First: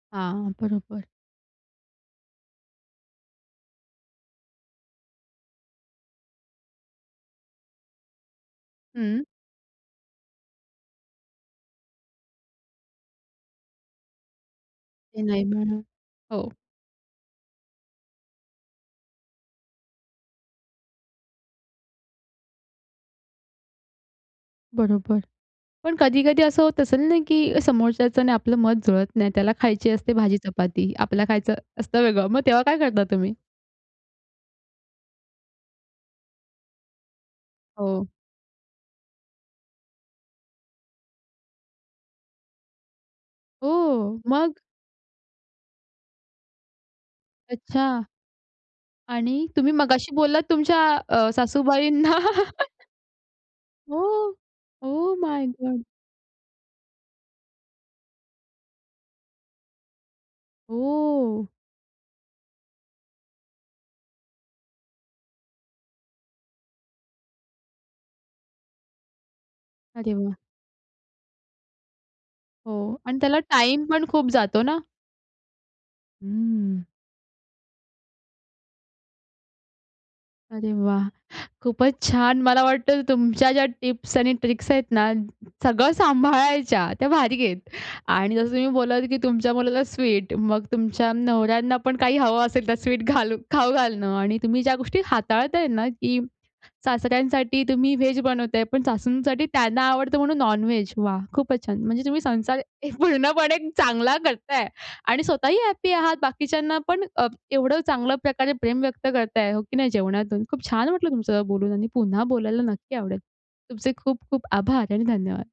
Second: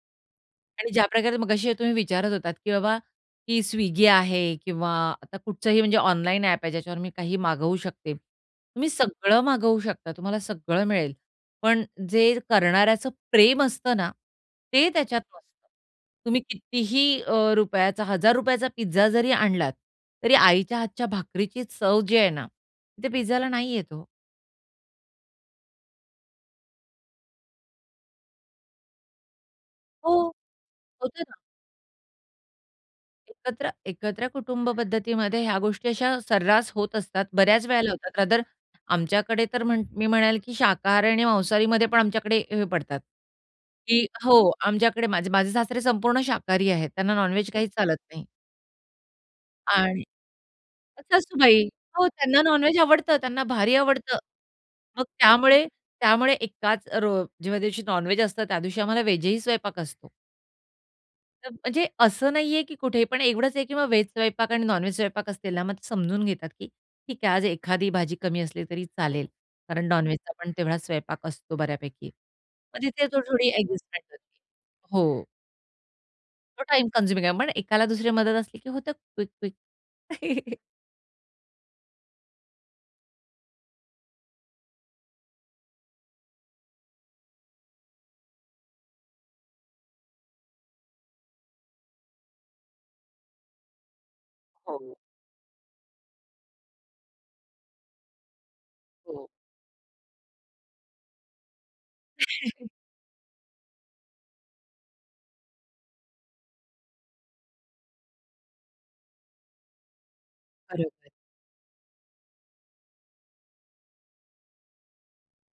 हां, आणि बरोबर. ज्याप्रकारे मघाशी तुम्ही विचारत होतात, की बाबा की Swiggy आहे किंवा आता कुठचंही म्हणजे ऑनलाईन ॲप आहे, ज्याच्यावर मी काहीही मागवू शकते. तुम्ही हं. सगळं मागवू शकता, तुम्हाला सगळं मिळेल, पण जे करणाऱ्याचं प्रेम असतं ना, ते ते त्याच्यात नाही नसतं. म्हणा तुम्ही हो. कितीही अ, रुपयाचा, हजार रुपयाचा पिझ्झा जरी आणलात तरी आईच्या हातच्या भाकरीची चव जी आहे ना, ती पिझ्झाला नाही येत ओ. बरोबर. पण कधी-कधी असं होत असेल ना, की समोरच्याचं आणि आपलं मत जुळत नाही, त्याला खायची हो. असते भाजी चपाती, होतं आपला ना. खायचं असतं वेगळं. मग तेव्हा काय करता तुम्ही? एकत्र एकत्र कुटुंब पद्धतीमध्ये ह्या गोष्टी अशा सर्रास होत असतात. बऱ्याच वेळेला हो. होतात. रादर आमच्याकडे तर मी म्हणेल, की शाकाहारी आणि मांसाहारीमध्ये पण आमच्याकडे हे पडतात. की ओ! मग? हो. आमच्याकडे माझे माझे सासरे संपूर्ण शाकाहारी आहेत, त्यांना नॉन-व्हेज काही चालत अच्छा. नाही. आणि तुम्ही आणि मगाशी बोललात तुमच्या अ, सासूबाई. हो सासूबाईंना त्यांना नॉन-व्हेज आवडतं, त्यांना भारी ओ! आवडतं. ओ मग माय त्यामुळे गॉड! त्यामुळे एकाच रो जेव्हा दिवशी नॉन-व्हेज असतं, त्या दिवशी आम्हाला व्हेज ही स्वयंपाक असतो. ओ! [unintelligible] म्हणजे असं नाहीये, की कुठे पण एवढंच आहे, की मग व्हेज स्वयंपाक आणि नॉन-व्हेज स्वयंपाक असलेला, मग ते समजून घेतात, की ठीक आहे. आज एखादी भाजी कमी असली तरी चालेल, कारण अरे नॉन-व्हेजचा वाह! पण तेवढा स्वयंपाक असतो बऱ्यापैकी. मग हो. तिथे आणि त्याला थोडी-थोडी टाईम अ‍ॅडजस्टमेंट पण खूप जातो ना? होती हो. तो हम्म. टाईम कन्झ्युमिंग आहे. पण एकाला दुसरी मदत असली की होतं क्विक-क्विक. अरे वाह! खूपच छान. मला वाटतं तुमच्या ज्या टिप्स आणि ट्रिक्स आहेत ना, सगळं सांभाळायच्या त्या भारी आहेत. आणि जसं तुम्ही बोललात, की तुमच्या मुलाला स्वीट, मग तुमच्या नवऱ्यांना पण काही हवं असेल तर स्वीट घालू खाऊ घालणं. आणि तुम्ही ज्या हो. गोष्टी हाताळताय ना, की सासऱ्यांसाठी तुम्ही, व्हेज बनवताय, पण हो. सासूंसाठी त्यांना आवडतं म्हणून नॉन-व्हेज, वाह! खूपच छान. म्हणजे तुम्ही संसार एक पूर्णपणे चांगला करताय आणि स्वतःही हॅपी आहात. बाकीच्यांना पण अ, एवढं चांगल्या प्रकारे प्रेम व्यक्त करताय हो की नाही जेवणातून. खूप छान वाटलं बरोबर. तुमचं बोलून आणि पुन्हा बोलायला नक्की आवडेल. तुमचे खूप खूप आभार आणि धन्यवाद.